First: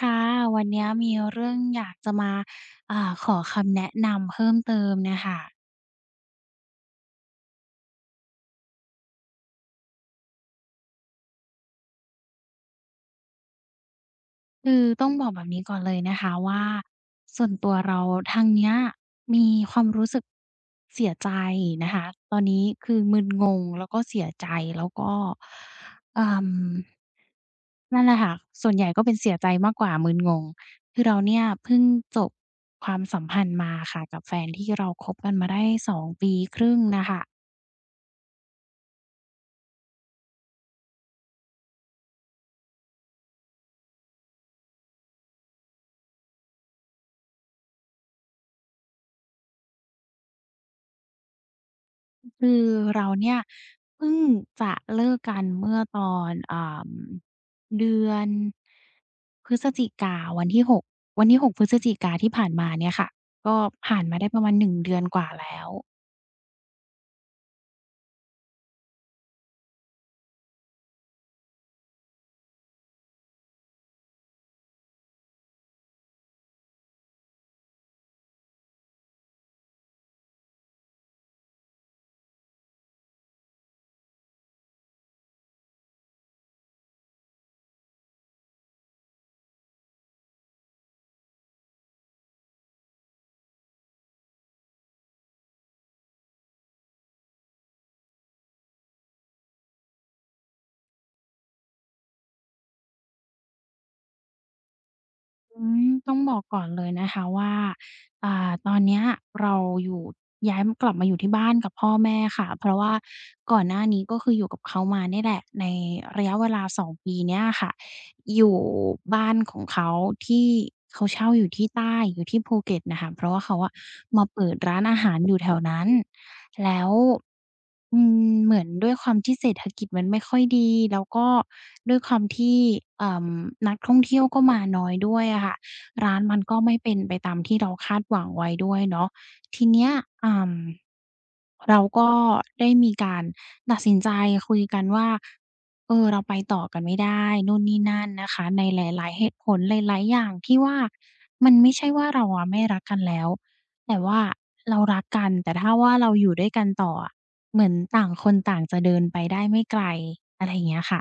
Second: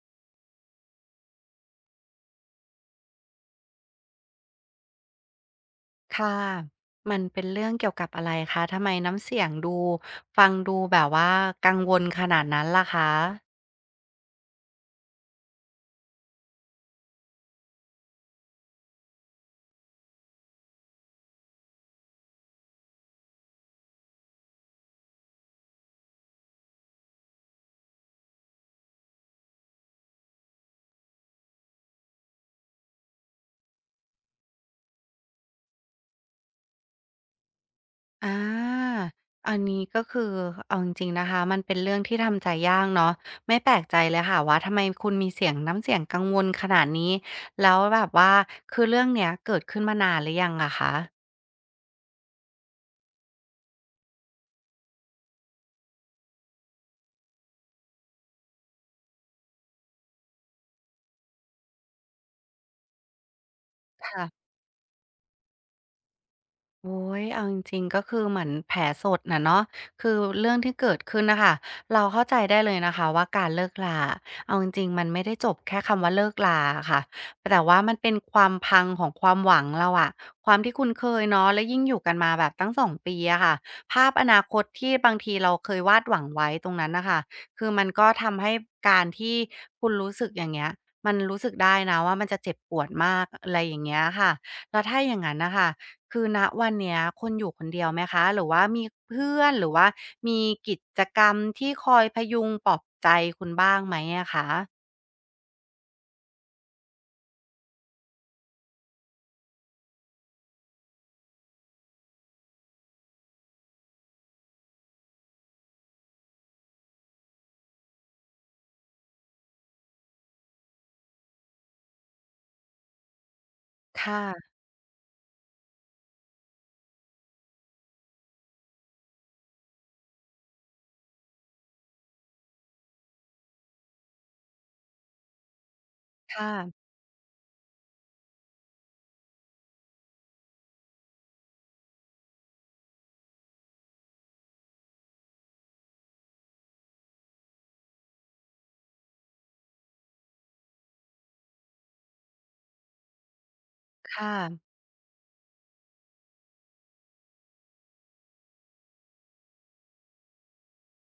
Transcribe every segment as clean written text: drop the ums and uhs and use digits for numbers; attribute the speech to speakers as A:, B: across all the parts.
A: ค่ะวันเนี้ยมีเรื่องอยากจะมาขอคำแนะนำเพิ่มเติมน่ะค่ะ
B: ค่ะมันเป็นเรื่องเกี่ยวกับอะไรคะทำไมน้ำเสียงดูฟังดูแบบว่ากังวลขนาดนั้นล่ะคะ
A: คือต้องบอกแบบนี้ก่อนเลยนะคะว่าส่วนตัวเราทางเนี้ยมีความรู้สึกเสียใจนะคะตอนนี้คือมึนงงแล้วก็เสียใจแล้วก็เออนั่นแหละค่ะส่วนใหญ่ก็เป็นเสียใจมากกว่ามึนงงคือเราเนี่ยเพิ่งจบความสัมพันธ์มาค่ะกับแฟนที่เราคบกันมาได้2 ปีครึ่งน่ะค่ะ
B: อาอันนี้ก็คือเอาจริงๆนะคะมันเป็นเรื่องที่ทำใจยากเนาะไม่แปลกใจเลยค่ะว่าทำไมคุณมีเสียงน้ำเสียงกังวลขนาดนี้แล้วแบบว่าคือเรื่องเนี้ยเกิดขึ้นมานานหรือยังอะคะ
A: คือเราเนี่ยเพิ่งจะเลิกกันเมื่อตอนเดือนพฤศจิกาวันที่6วันที่6พฤศจิกาที่ผ่านมาเนี่ยค่ะก็ผ่านมาได้ประ
B: ค่ะ
A: มาณ1 เดือนกว่าแล้ว
B: โอ้ยเอาจริงๆก็คือเหมือนแผลสดน่ะเนาะคือเรื่องที่เกิดขึ้นน่ะค่ะเราเข้าใจได้เลยนะคะว่าการเลิกราเอาจริงๆมันไม่ได้จบแค่คำว่าเลิกราอะค่ะแต่ว่ามันเป็นความพังของความหวังเราอะความที่คุ้นเคยเนาะแล้วยิ่งอยู่กันมาแบบตั้งสองปีอะค่ะภาพอนาคตที่บางทีเราเคยวาดหวังไว้ตรงนั้นน่ะค่ะคือมันก็ทำให้การที่คุณรู้สึกอย่างเงี้ยมันรู้สึกได้นะว่ามันจะเจ็บปวดมากอะไรอย่างเงี้ยค่ะแล้วถ้าอย่างงั้นน่ะค่ะ คือณวันเนี้ยคุณอยู่คนเดียวไหมคะหรือว่ามีเพื่อนหรือว่ามีกิจกรรมที่คอยพยุงปลอบใจคุณบ้างไหมอะคะ
A: ต้องบอกก่อนเลยนะคะว่าตอนเนี้ยเราอยู่ย้ายกลับมาอยู่ที่บ้านกับพ่อแม่ค่ะเพราะว่าก่อนหน้านี้ก็คืออยู่กับเขามาเนี่ยแหละในระยะเวลาสองปีเนี่ยค่ะ อยู่บ้านของเขาที่เขาเช่าอยู่ที่ใต้อยู่ที่ภูเก็ตน่ะค่ะเพราะว่าเขาอะ
B: ค
A: มาเปิ
B: ่ะ
A: ดร้านอาหารอยู่แถวนั้นแล้วอืมเหมือนด้วยความที่เศรษฐกิจมันไม่ค่อยดีแล้วก็ด้วยความที่เอ่อนักท่องเที่ยวก็มาน้อยด้วยอะค่ะร้านมัน
B: ค่ะ
A: ก็ไม่เป็นไปตามที่เราคาดหวังไว้ด้วยเนาะทีเนี้ยอ่าเราก็ได้มีการตัดสินใจคุยกันว่า เออเราไปต่อกันไม่ได้นู่นนี่นั่นนะคะในหลายๆเหตุผลหลายๆอย่างที่ว่ามันไม่ใช่ว่าเราอะไม่รักกันแล้วแต่ว่า
B: ค่ะ
A: เรารักกันแต่ถ้าว่าเราอยู่ด้วยกันต่ออะเหมือนต่างคนต่างจะเดินไปได้ไม่ไกลอะไรอย่างเงี้ยค่ะ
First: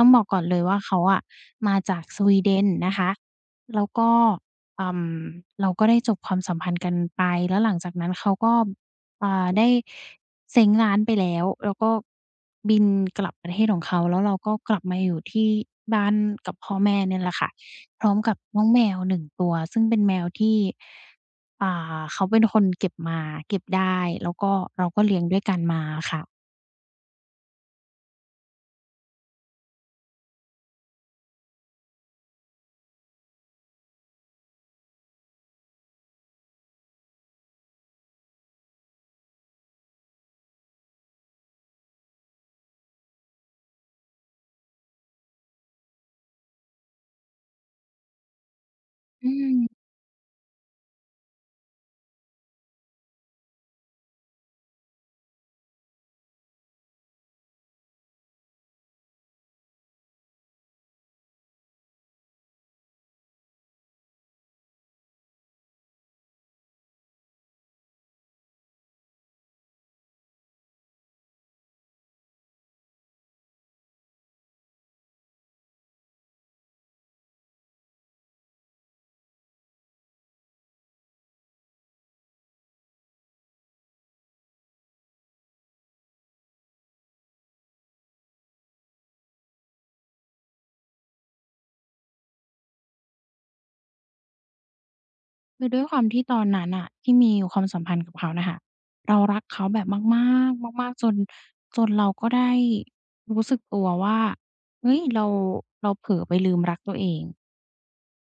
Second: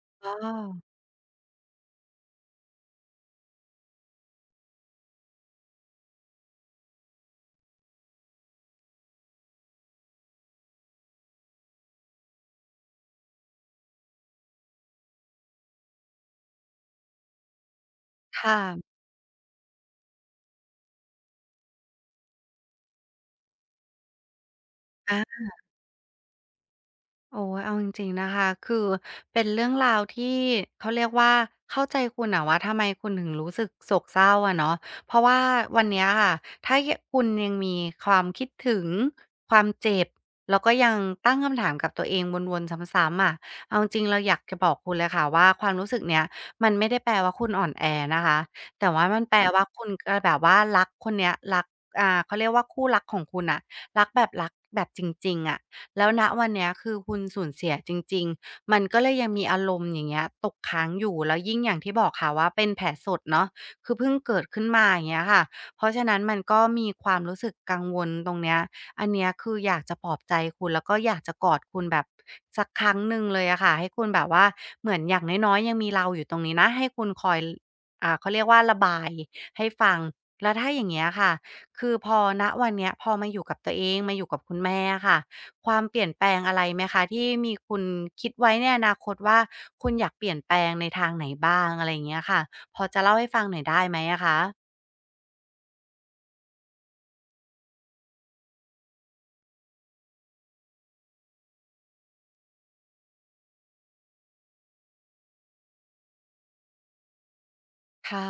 A: ต้องบอก
B: อ๋อ
A: ก่อนเลยว่าเขาอะมาจากสวีเดนนะคะแล้วก็อืมเราก็ได้จบความสัมพันธ์กันไปแล้วหลังจากนั้นเขาก็ได้ เซ้งร้านไปแล้วแล้วก็บินกลับประเทศของเขาแล้วเราก็กลับมาอยู่ที่บ้านกับพ่อแม่เนี่ยแหละค่ะพร้อมกับ
B: ค่ะ
A: น้องแมว1 ตัวซึ่งเป็นแมวที่อ่าเขาเป็นคนเก็บมาเก็บได้แล้วก็เราก็เลี้ยงด้วย
B: อา
A: กันมาอะค่ะ
B: โอ้ยเอาจริงๆนะคะคือเป็นเรื่องราวที่เขาเรียกว่าเข้าใจคุณนะว่าทำไมคุณถึงรู้สึกโศกเศร้าอะเนาะเพราะว่าวันเนี้ยค่ะถ้าคุณยังมีความคิดถึงความเจ็บแล้วก็ยังตั้งคำถามกับตัวเองวนๆซ้ำๆอะเอาจริงๆเราอยากจะบอกคุณเลยค่ะว่าความรู้สึกเนี้ยมันไม่ได้แปลว่าคุณอ่อนแอนะคะแต่ว่ามัน
A: อื
B: แปลว่าคุ
A: ม
B: ณก็แบบว่ารักคนเนี้ยรักเขาเรียกว่าคู่รักของคุณนะรักแบบรักแบบจริงๆอะ แล้วณวันเนี้ยคือคุณสูญเสียจริงๆมันก็เลยยังมีอารมณ์อย่างเงี้ยตกค้างอยู่แล้วยิ่งอย่างที่บอกค่ะว่าเป็นแผลสดเนาะคือเพิ่งเกิดขึ้นมาอย่างเงี้ยค่ะเพราะฉะนั้นมันก็มีความรู้สึกกังวลตรงเนี้ยอันเนี้ยคืออยากจะปลอบใจคุณแล้วก็อยากจะกอดคุณแบบสักครั้งหนึ่งเลยอะค่ะให้คุณแบบว่าเหมือนอย่างน้อยๆยังมีเราอยู่ตรงนี้นะให้คุณคอยเขาเรียกว่าระบายให้ฟังแล้วถ้าอย่างเงี้ยค่ะคือพอณวันเนี้ยพอมาอยู่กับตัวเองมาอยู่กับคุณแม่อะค่ะ ความเปลี่ยนแปลงอะไรไหมคะที่มีคุณคิดไว้ในอนาคตว่าคุณอยากเปลี่ยนแปลงในทางไหนบ้างอะไรอย่างเงี้ยค่ะพอจะเล่าให้ฟังหน่อยได้ไหมอะคะ
A: คือด้วยความที่ตอนนั้นน่ะที่มีความสัมพันธ์กับเขาน่ะค่ะเรารักเขาแบบมากๆมากๆจนเราก็ได้รู้สึกตัวว่าเฮ้ยเราเผลอไปลืมรักตัวเอง
B: ค่ะ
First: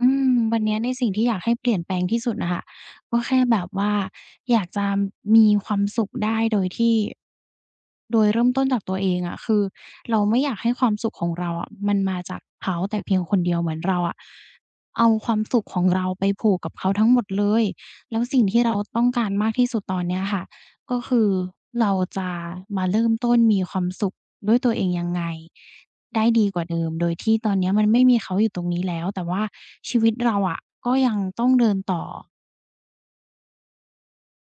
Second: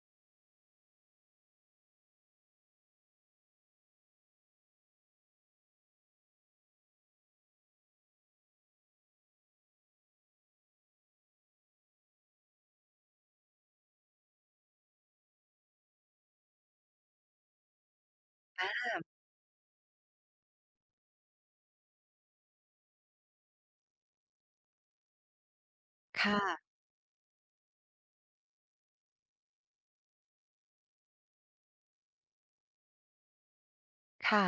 A: วันเนี้ยในสิ่งที่อยากให้เปลี่ยนแปลงที่สุดน่ะค่ะก็แค่แบบว่าอยากจะมีความสุขได้โดยเริ่มต้นจากตัวเองอะคือเราไม่อยากให้ความสุขของเราอะมันมาจากเขาแต่เพียงคนเดียวเหมือนเราอะเอาความสุขของเราไปผูกกับเขาทั้งหมดเลยแล้วสิ่งที่เราต้องการมากที่สุดตอนเนี้ยค่ะก็คือเราจะมาเริ่มต้นมีความสุขด้วยตัวเองยังไง ได้
B: ค่ะ
A: ดีกว่าเดิมโดยที่ตอนเนี้ยมันไม่มีเขาอยู่ตรงนี้แล้วแต่ว่าชีวิตเราอะก็ยังต้องเดินต่อ
B: ค่ะ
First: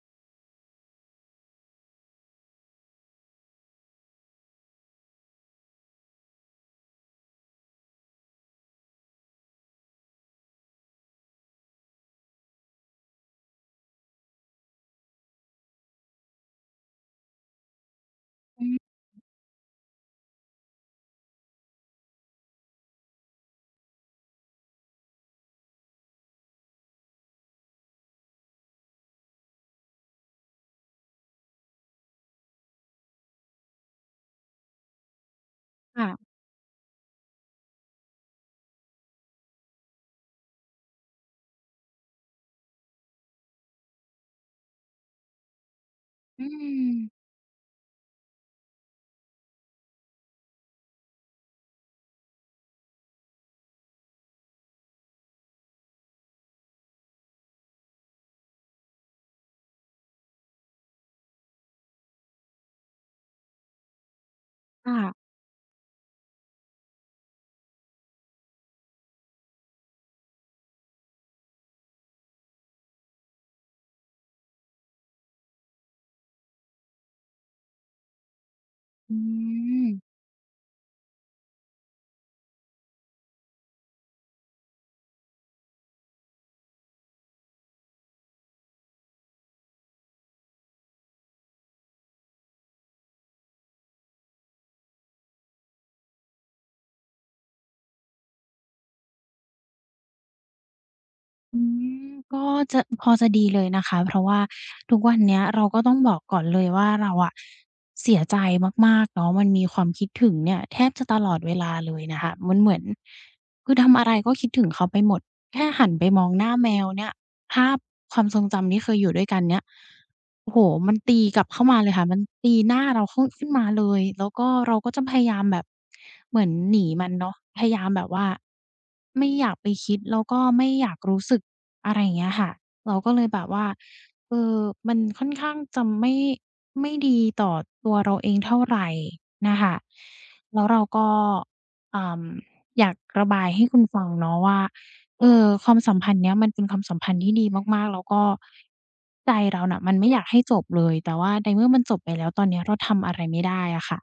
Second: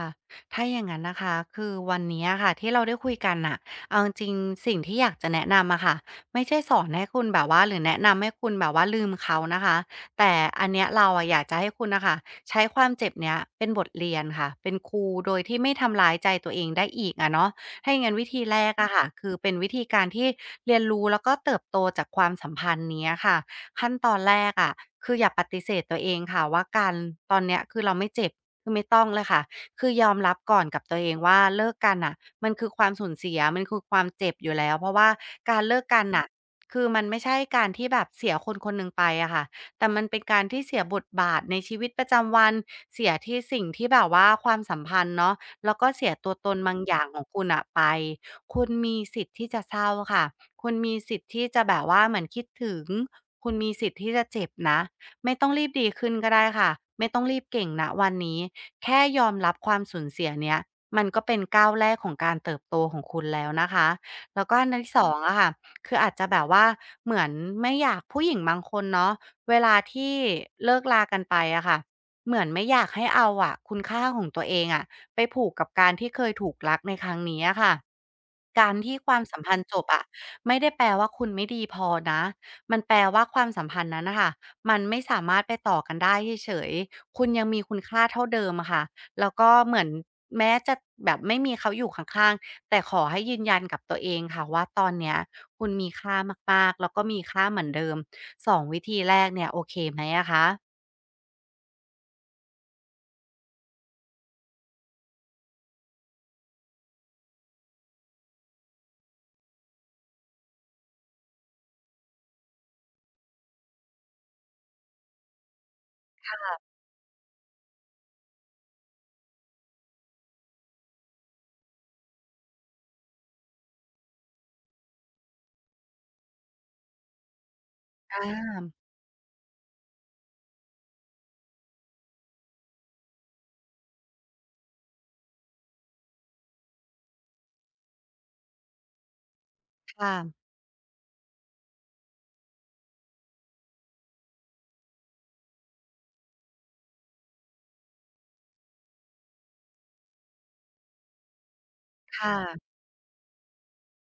B: ถ้าอย่างนั้นนะคะคือวันนี้ค่ะที่เราได้คุยกันน่ะเอาจริงๆสิ่งที่อยากจะแนะนำอะค่ะ ไม่ใช่สอนให้คุณแบบว่าหรือแนะนำให้คุณแบบว่าลืมเขานะคะแต่อันเนี้ยเราอะอยากจะให้คุณนะคะใช้ความเจ็บเนี้ยเป็นบทเรียนค่ะเป็นครูโดยที่ไม่ทำร้ายใจตัวเองได้อีกอะเนาะถ้าย่งงั้นวิธีแร
A: อื
B: ก
A: ม
B: อะค่ะคือเป็นวิธีการที่เรียนรู้แล้วก็เติบโตจากความสัมพันธ์เนี้ยค่ะขั้นตอนแรกอะคืออย่าปฏิเสธตัวเองค่ะว่าการตอนเนี้ยคือเราไม่เจ็บคือไม่ต้องเลยค่ะ คือยอมรับก่อนกับตัวเองว่าเลิกกันน่ะมันคือความสูญเสียมันคือความเจ็บอยู่แล้วเพราะว่าการเลิกกันน่ะ
A: ค่ะ
B: คือมันไม่ใช่การที่แบบเสียคนคนหนึ่งไปอะค่ะแต่มันเป็นการที่เสียบทบาทในชีวิตประจำวันเสียที่สิ่งที่แบบว่าความสัมพันธ์เนาะแล้วก็เสียตัว
A: อื
B: ตนบางอ
A: ม
B: ย่างของคุณอะไปคุณมีสิทธิ์ที่จะเศร้าค่ะคุณมีสิทธิ์ที่จะแบบว่าเหมือนคิดถึงคุณมีสิทธิ์ที่จะเจ็บนะ ไม่ต้องรีบดีขึ้นก็ได้ค่ะไม่ต้องรีบเก่งณวันนี้แค่ยอมรับความสูญเสียเนี้ยมันก็เป็นก้าวแรกของการเติบโตของคุณแล้วนะคะแล้วก็อันที่สอง
A: ค่ะ
B: อะค่ะคืออาจจะแบบว่าเหมือนไม่อยากผู้หญิงบางคนเนาะเวลาที่เลิกลากันไปอะค่ะเหมือนไม่อยากให้เอาอะคุณค่าของตัวเองอะไปผูกกับการที่เคยถูกรักในครั้งนี้อะค่ะการที่ค
A: อื
B: วามสัมพันธ์จบอะ
A: ม
B: ไม่ได้แปลว่าคุณไม่ดีพอนะมันแปลว่าความสัมพันธ์นั้นนะคะ มันไม่สามารถไปต่อกันได้เฉยๆคุณยังมีคุณค่าเท่าเดิมอะค่ะแล้วก็เหมือนแม้จะแบบไม่มีเขาอยู่ข้างๆ แต่ขอให้ยืนยันกับตัวเองค่ะว่าตอนเนี้ยคุณมีค่ามากๆแล้วก็มีค่าเหมือนเดิม สองวิธีแรกเนี่ยโอเคไหมอะคะ
A: อืมก็จะพอจะดีเลยนะคะเพราะว่าทุกวันเนี้ยเราก็ต้องบอกก่อนเลยว่าเราอะเสียใจมากๆเนาะมันมีความคิดถึงเนี่ยแทบจะตลอดเวลาเลยนะคะมันเหมือนคือทำอะไรก็คิดถึงเขาไปหมดแค่หันไปมองหน้าแมวเนี่ย ภาพความทรงจำที่เคยอยู่ด้วยกันเนี่ยโอ้โฮมันตีกลับเข้ามาเลยค่ะ มันตีหน้าเราเข้าขึ้นมาเลยแล้วก็เราก็จะพยายามแบบเหมือนหนีมันเนาะพยายามแบบว่า
B: อา
A: ไม่อยากไปคิดแล้วก็ไม่อยากรู้สึกอะไรอย่างเงี้ยค่ะเราก็เลยแบบว่าเออมันค่อนข้างจะไม่ดีต่อตัวเราเองเท่าไรนะคะ
B: ค่ะ
A: แล้วเราก็อ่าอยากระบายให้คุณฟังเนาะว่า เออความสัมพันธ์เนี้ยมันเป็นความสัมพันธ์ที่ดีมากๆแล้วก็ใจเราน่ะมันไม่อยากให้จบเลยแต่ว่าในเมื่อมันจบไป
B: ค
A: แล้วตอนเนี้ย
B: ่ะ
A: เราทำอะไรไม่ได้อะค่ะ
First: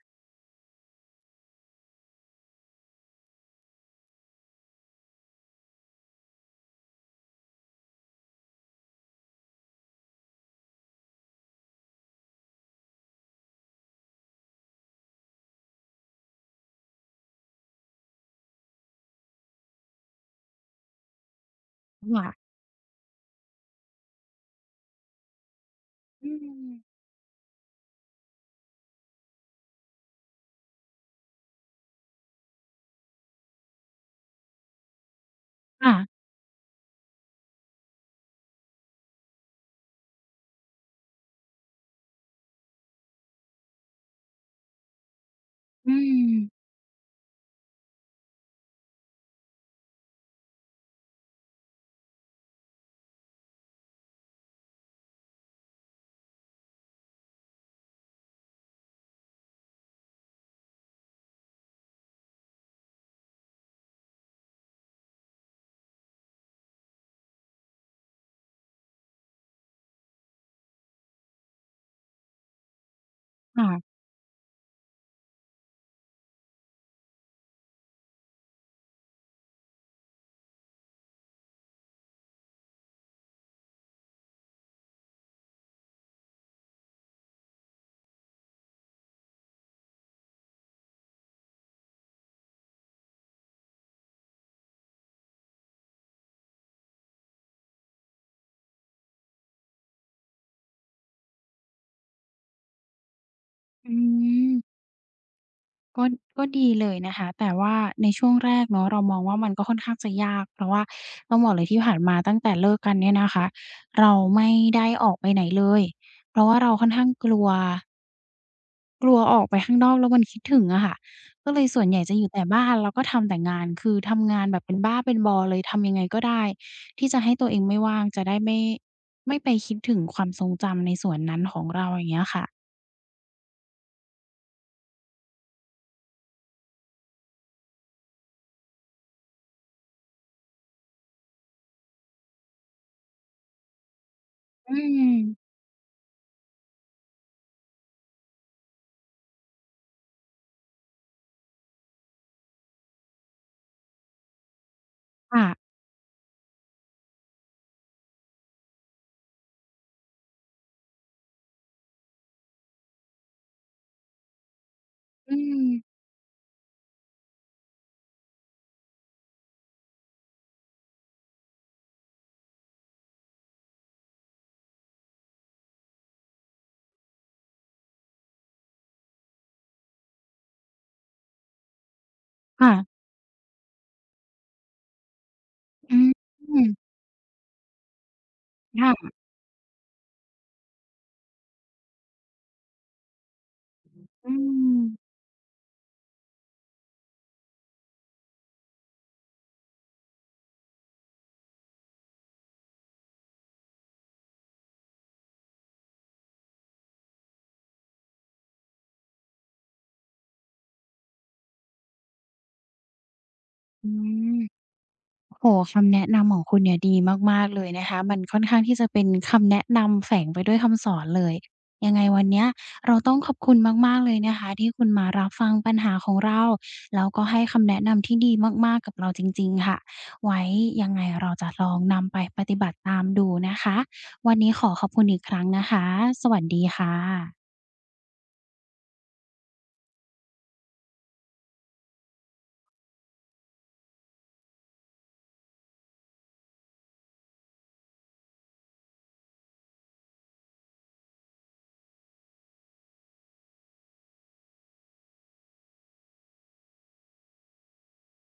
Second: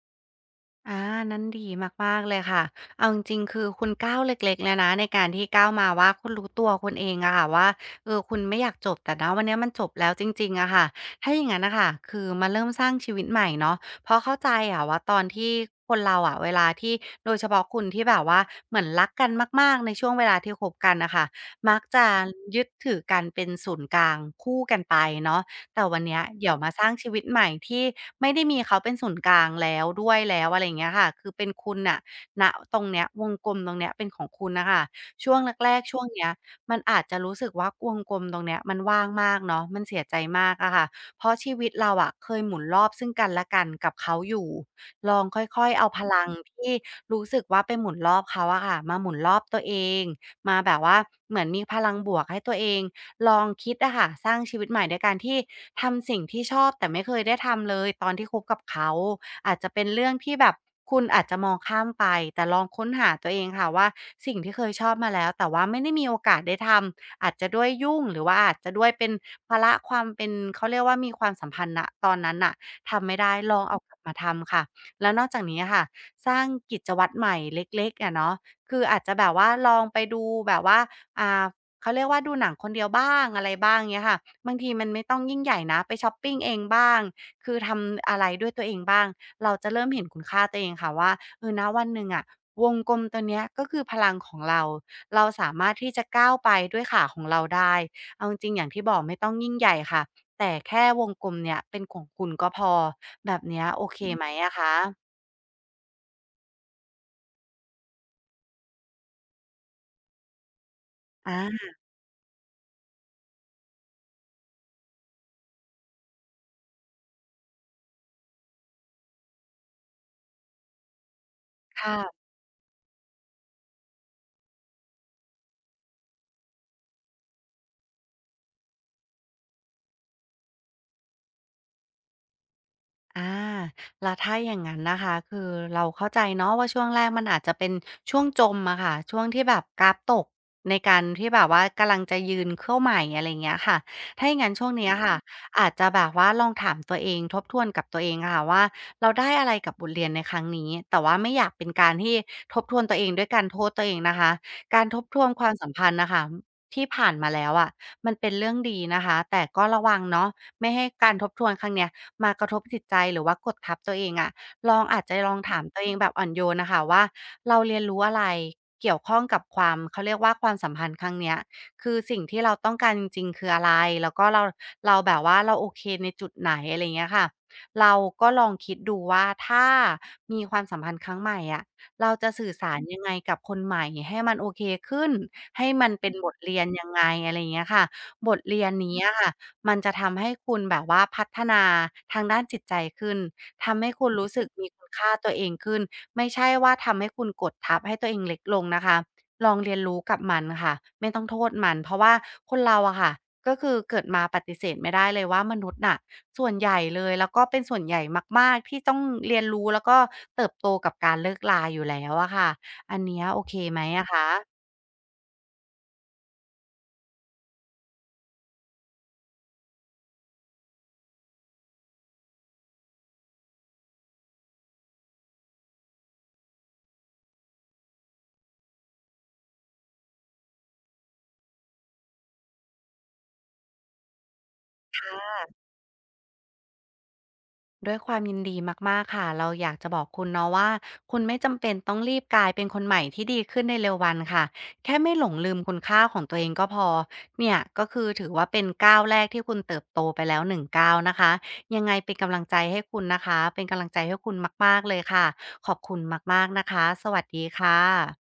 B: อ่านั้นดีมากๆเลยค่ะเอาจริงๆคือคุณก้าวเล็กๆแล้วนะในการที่ก้าวมาว่าคุณรู้ตัวคุณเองอะค่ะว่าเออคุณไม่อยากจบแต่ณวันเนี้ยมันจบแล้วจริงๆอะค่ะถ้าอย่างงั้นน่ะค่ะคือมาเริ่มสร้างชีวิตใหม่เนาะเพราะเข้าใจอะว่าตอนที่คนเราอะเวลาที่โดยเฉพาะคุณที่แบบว่าเหมือนรักกันมากๆในช่วงเวลาที่คบกันน่ะค่ะมักจะ
A: ค่ะ
B: ยึดถือกันเป็นศูนย์กลางคู่กันไปเนาะ แต่วันเนี้ย
A: อื
B: เดี๋ยว
A: ม
B: มาสร้างชีวิตใหม่ที่ไม่ได้มีเขาเป็นศูนย์กลางแล้วด้วยแล้วอะไรอย่างเงี้ยค่ะคือเป็นคุณน่ะณตรงเนี้ยวงกลมตรงเนี้ยเป็นของคุณน่ะค่ะช่วงแรกๆ
A: ค่ะ
B: ช่วงเนี้ยมันอาจจะรู้สึกว่าวงกลมตรงเนี้ยมันว่างมากเนาะมันเสียใจมากอะค่ะเพราะชีวิตเราอะเคยหมุนรอบซึ่งกันและกันกับเขาอยู่ลองค่อยๆเอา
A: อื
B: พลั
A: ม
B: งที่รู้สึกว่าไปหมุนรอบเขาอะค่ะมาหมุนรอบตัวเองมาแบบว่าเหมือนมีพลังบวกให้ตัวเอง ลองคิดอะค่ะสร้างชีวิตใหม่ด้วยการที่ทำสิ่งที่ชอบแต่ไม่เคยได้ทำเลยตอนที่คบกับเขาอาจจะเป็นเรื่องที่แบบคุณอาจจะมองข้ามไปแต่ลองค้นหาตัวเองค่ะว่าสิ่งที่เคยชอบมาแล้วแต่ว่าไม่ได้มีโอกาสได้ทำอาจจะด้วยยุ่งหรือว่าอาจจะด้วยเป็นภาระความเป็นเขาเรียกว่ามีความสัมพันธ์ณตอนนั้นน่ะทำไม่ได้ลอง
A: ค่ะ
B: เอากลับมาทำค่ะแล้วนอกจากนี้อะค่ะสร้างกิจวัตรใหม่เล็กๆอะเนาะคืออาจจะแบบว่าลองไปดูแบบว่าอ่า เขาเรียกว่าดูหนังคนเดียวบ้างอะไรบ้างเงี้ยค่ะบางทีมันไม่ต้องยิ่งใหญ่นะไปช็อปปิงเองบ้างคือทำอะไรด้วยตัวเองบ้างเราจะเริ่มเห็นคุณค่าตัวเองค่ะว่าเออณวันหนึ่งอะวงกลมตัวเนี้ยก็คือพลังของเราเราสามารถที่จะก้าวไปด้วยขาของเราได้เอาจริงๆอย่างที่บอกไม่ต้องยิ่งใหญ่ค่ะแต่แค่วงกลมเนี้ยเป็นของคุณก็พอแบบเนี้ยโอ
A: อื
B: เคอืมไหมอะค
A: ม
B: ะ
A: ก็ก็ดีเลยนะคะแต่ว่าในช่วงแรกเนาะเรามองว่ามันก็ค่อนข้างจะยากเพราะว่าต้
B: อา
A: องบอกเลยที่ผ่านมาตั้งแต่เลิกกันเนี่ยนะคะเราไม่ได้ออกไปไหนเลยเพราะว่าเราค่อนข้างกลัว กลัวออกไปข้างนอกแล้วมันคิดถึงอะค่ะก็เลยส่วนใหญ่จะอ
B: ค่ะ
A: ยู่แต่บ้านแล้วก็ทำแต่งาน คือทำงานแบบเป็นบ้าเป็นบอเลยทำยังไงก็ได้ที่จะให้ตัวเองไม่ว่างจะได้ไม่ไปคิดถึงความทรงจำในส่วนนั้นของเราอย่างเงี้ยค่ะ
B: อาแล้วถ้าอย่างนั้นนะคะคือเราเข้าใจเนาะว่าช่วงแรกมันอาจจะเป็นช่วงจมอะค่ะช่วงที่แบบกราฟตกในการที่แบบว่ากำลังจะยืนเข้าใหม่อะไรเงี้ยค่ะถ้าอย่างนั้นช่ว
A: อื
B: งเนี้ยค่ะ
A: ม
B: อาจจะแบบว่าลองถามตัวเองทบทวนกับตัวเองอะค่ะว่าเราได้อะไรกับบทเรียนในครั้งนี้แต่ว่าไม่อยากเป็นการที่ทบทวนตัวเองด้วยการโทษตัวเองนะคะ การทบทวนความสั
A: ค่ะ
B: มพันธ์นะคะที่ผ่านมาแล้วอะมันเป็นเรื่องดีนะคะ แต่ก็ระวังเนาะไม่ให้การทบทวนครั้งเนี้ย มากระทบจิตใจหรือว่ากดทับตัวเองอะลองอาจจะล
A: อื
B: อง
A: ม
B: ถามตัวเองแบบอ่อนโยนน่ะค่ะว่าเราเรียนรู้อะไรเกี่ยวข้องกับความเขาเรียกว่าความสัมพันธ์ครั้งเนี้ยคือสิ่งที่เราต้องการจริงๆคืออะไรแล้วก็เราแบบว่าเราโอเคในจุดไหนอะไรอย่างเงี้ยค่ะเราก็ลองคิดดูว่าถ้ามีความสัมพันธ์ครั้งใหม่อะเราจะสื่อ
A: ค่ะ
B: สารยังไงกับคนใหม่ให้มันโอเคขึ้นให้มัน
A: อื
B: เป็นบ
A: ม
B: ทเรียนยังไงอะไรอย่างเงี้ยค่ะบทเรียนนี้
A: ค่ะ
B: อะค่ะ มันจะทำให้คุณแบบว่าพัฒนาทางด้านจิตใจขึ้นทำให้คุณรู้
A: อื
B: สึกมมีคุณค่า
A: ม
B: ตัวเองขึ้นไม่ใช่ว่าทำให้คุณกดทับให้ตัวเองเล็กลงนะคะลองเรียนรู้กับมันค่ะไม่ต้องโทษมันเพราะว่าคนเราอะค่ะก็คือเกิดมาปฏิเสธไม่ได้เลยว่ามนุษย์น่ะส่วนใหญ่เลยแล้วก็เป็นส่วนใหญ่มากๆที่ต้องเรียนรู้แล้วก็เติบโตกับการเลิกลาอยู่แล้วอะค่ะอันเนี้ยโอเคไหม
A: อื
B: อะ
A: ม
B: คะ
A: โอ้โฮคำแนะนำของคุณเนี่ยดีมากๆเลยนะคะมันค่อนข้างที่จะเป็นคำแนะนำแฝงไปด้วยคำสอนเลยยังไงวันเนี้ยเราต้องขอบคุณมากๆเลยนะคะที่คุณมารับฟังปัญหาของเราแล้วก็ให้คำแนะนำที่ดีมากๆกับเราจริงๆค่ะไว้ยังไงเราจะลองนำไปปฏิบัติตามดูนะคะวันนี้ขอขอบคุณอีกครั้งนะคะสวัสดีค่ะ
B: ด้วยความยินดีมากๆค่ะ เราอยากจะบอกคุณเนาะว่าคุณไม่จำเป็นต้องรีบกลายเป็นคนใหม่ที่ดีขึ้นในเร็ววันค่ะแค่ไม่หลงลืมคุณค่าของตัวเองก็พอเนี่ยก็คือถือว่าเป็นก้าวแรกที่คุณเติบโตไปแล้วหนึ่งก้าวนะคะยังไงเป็นกำลังใจให้คุณนะคะเป็นกำลังใจให้คุณมากๆเลยค่ะขอบคุณมากๆนะคะสวัสดีค่ะ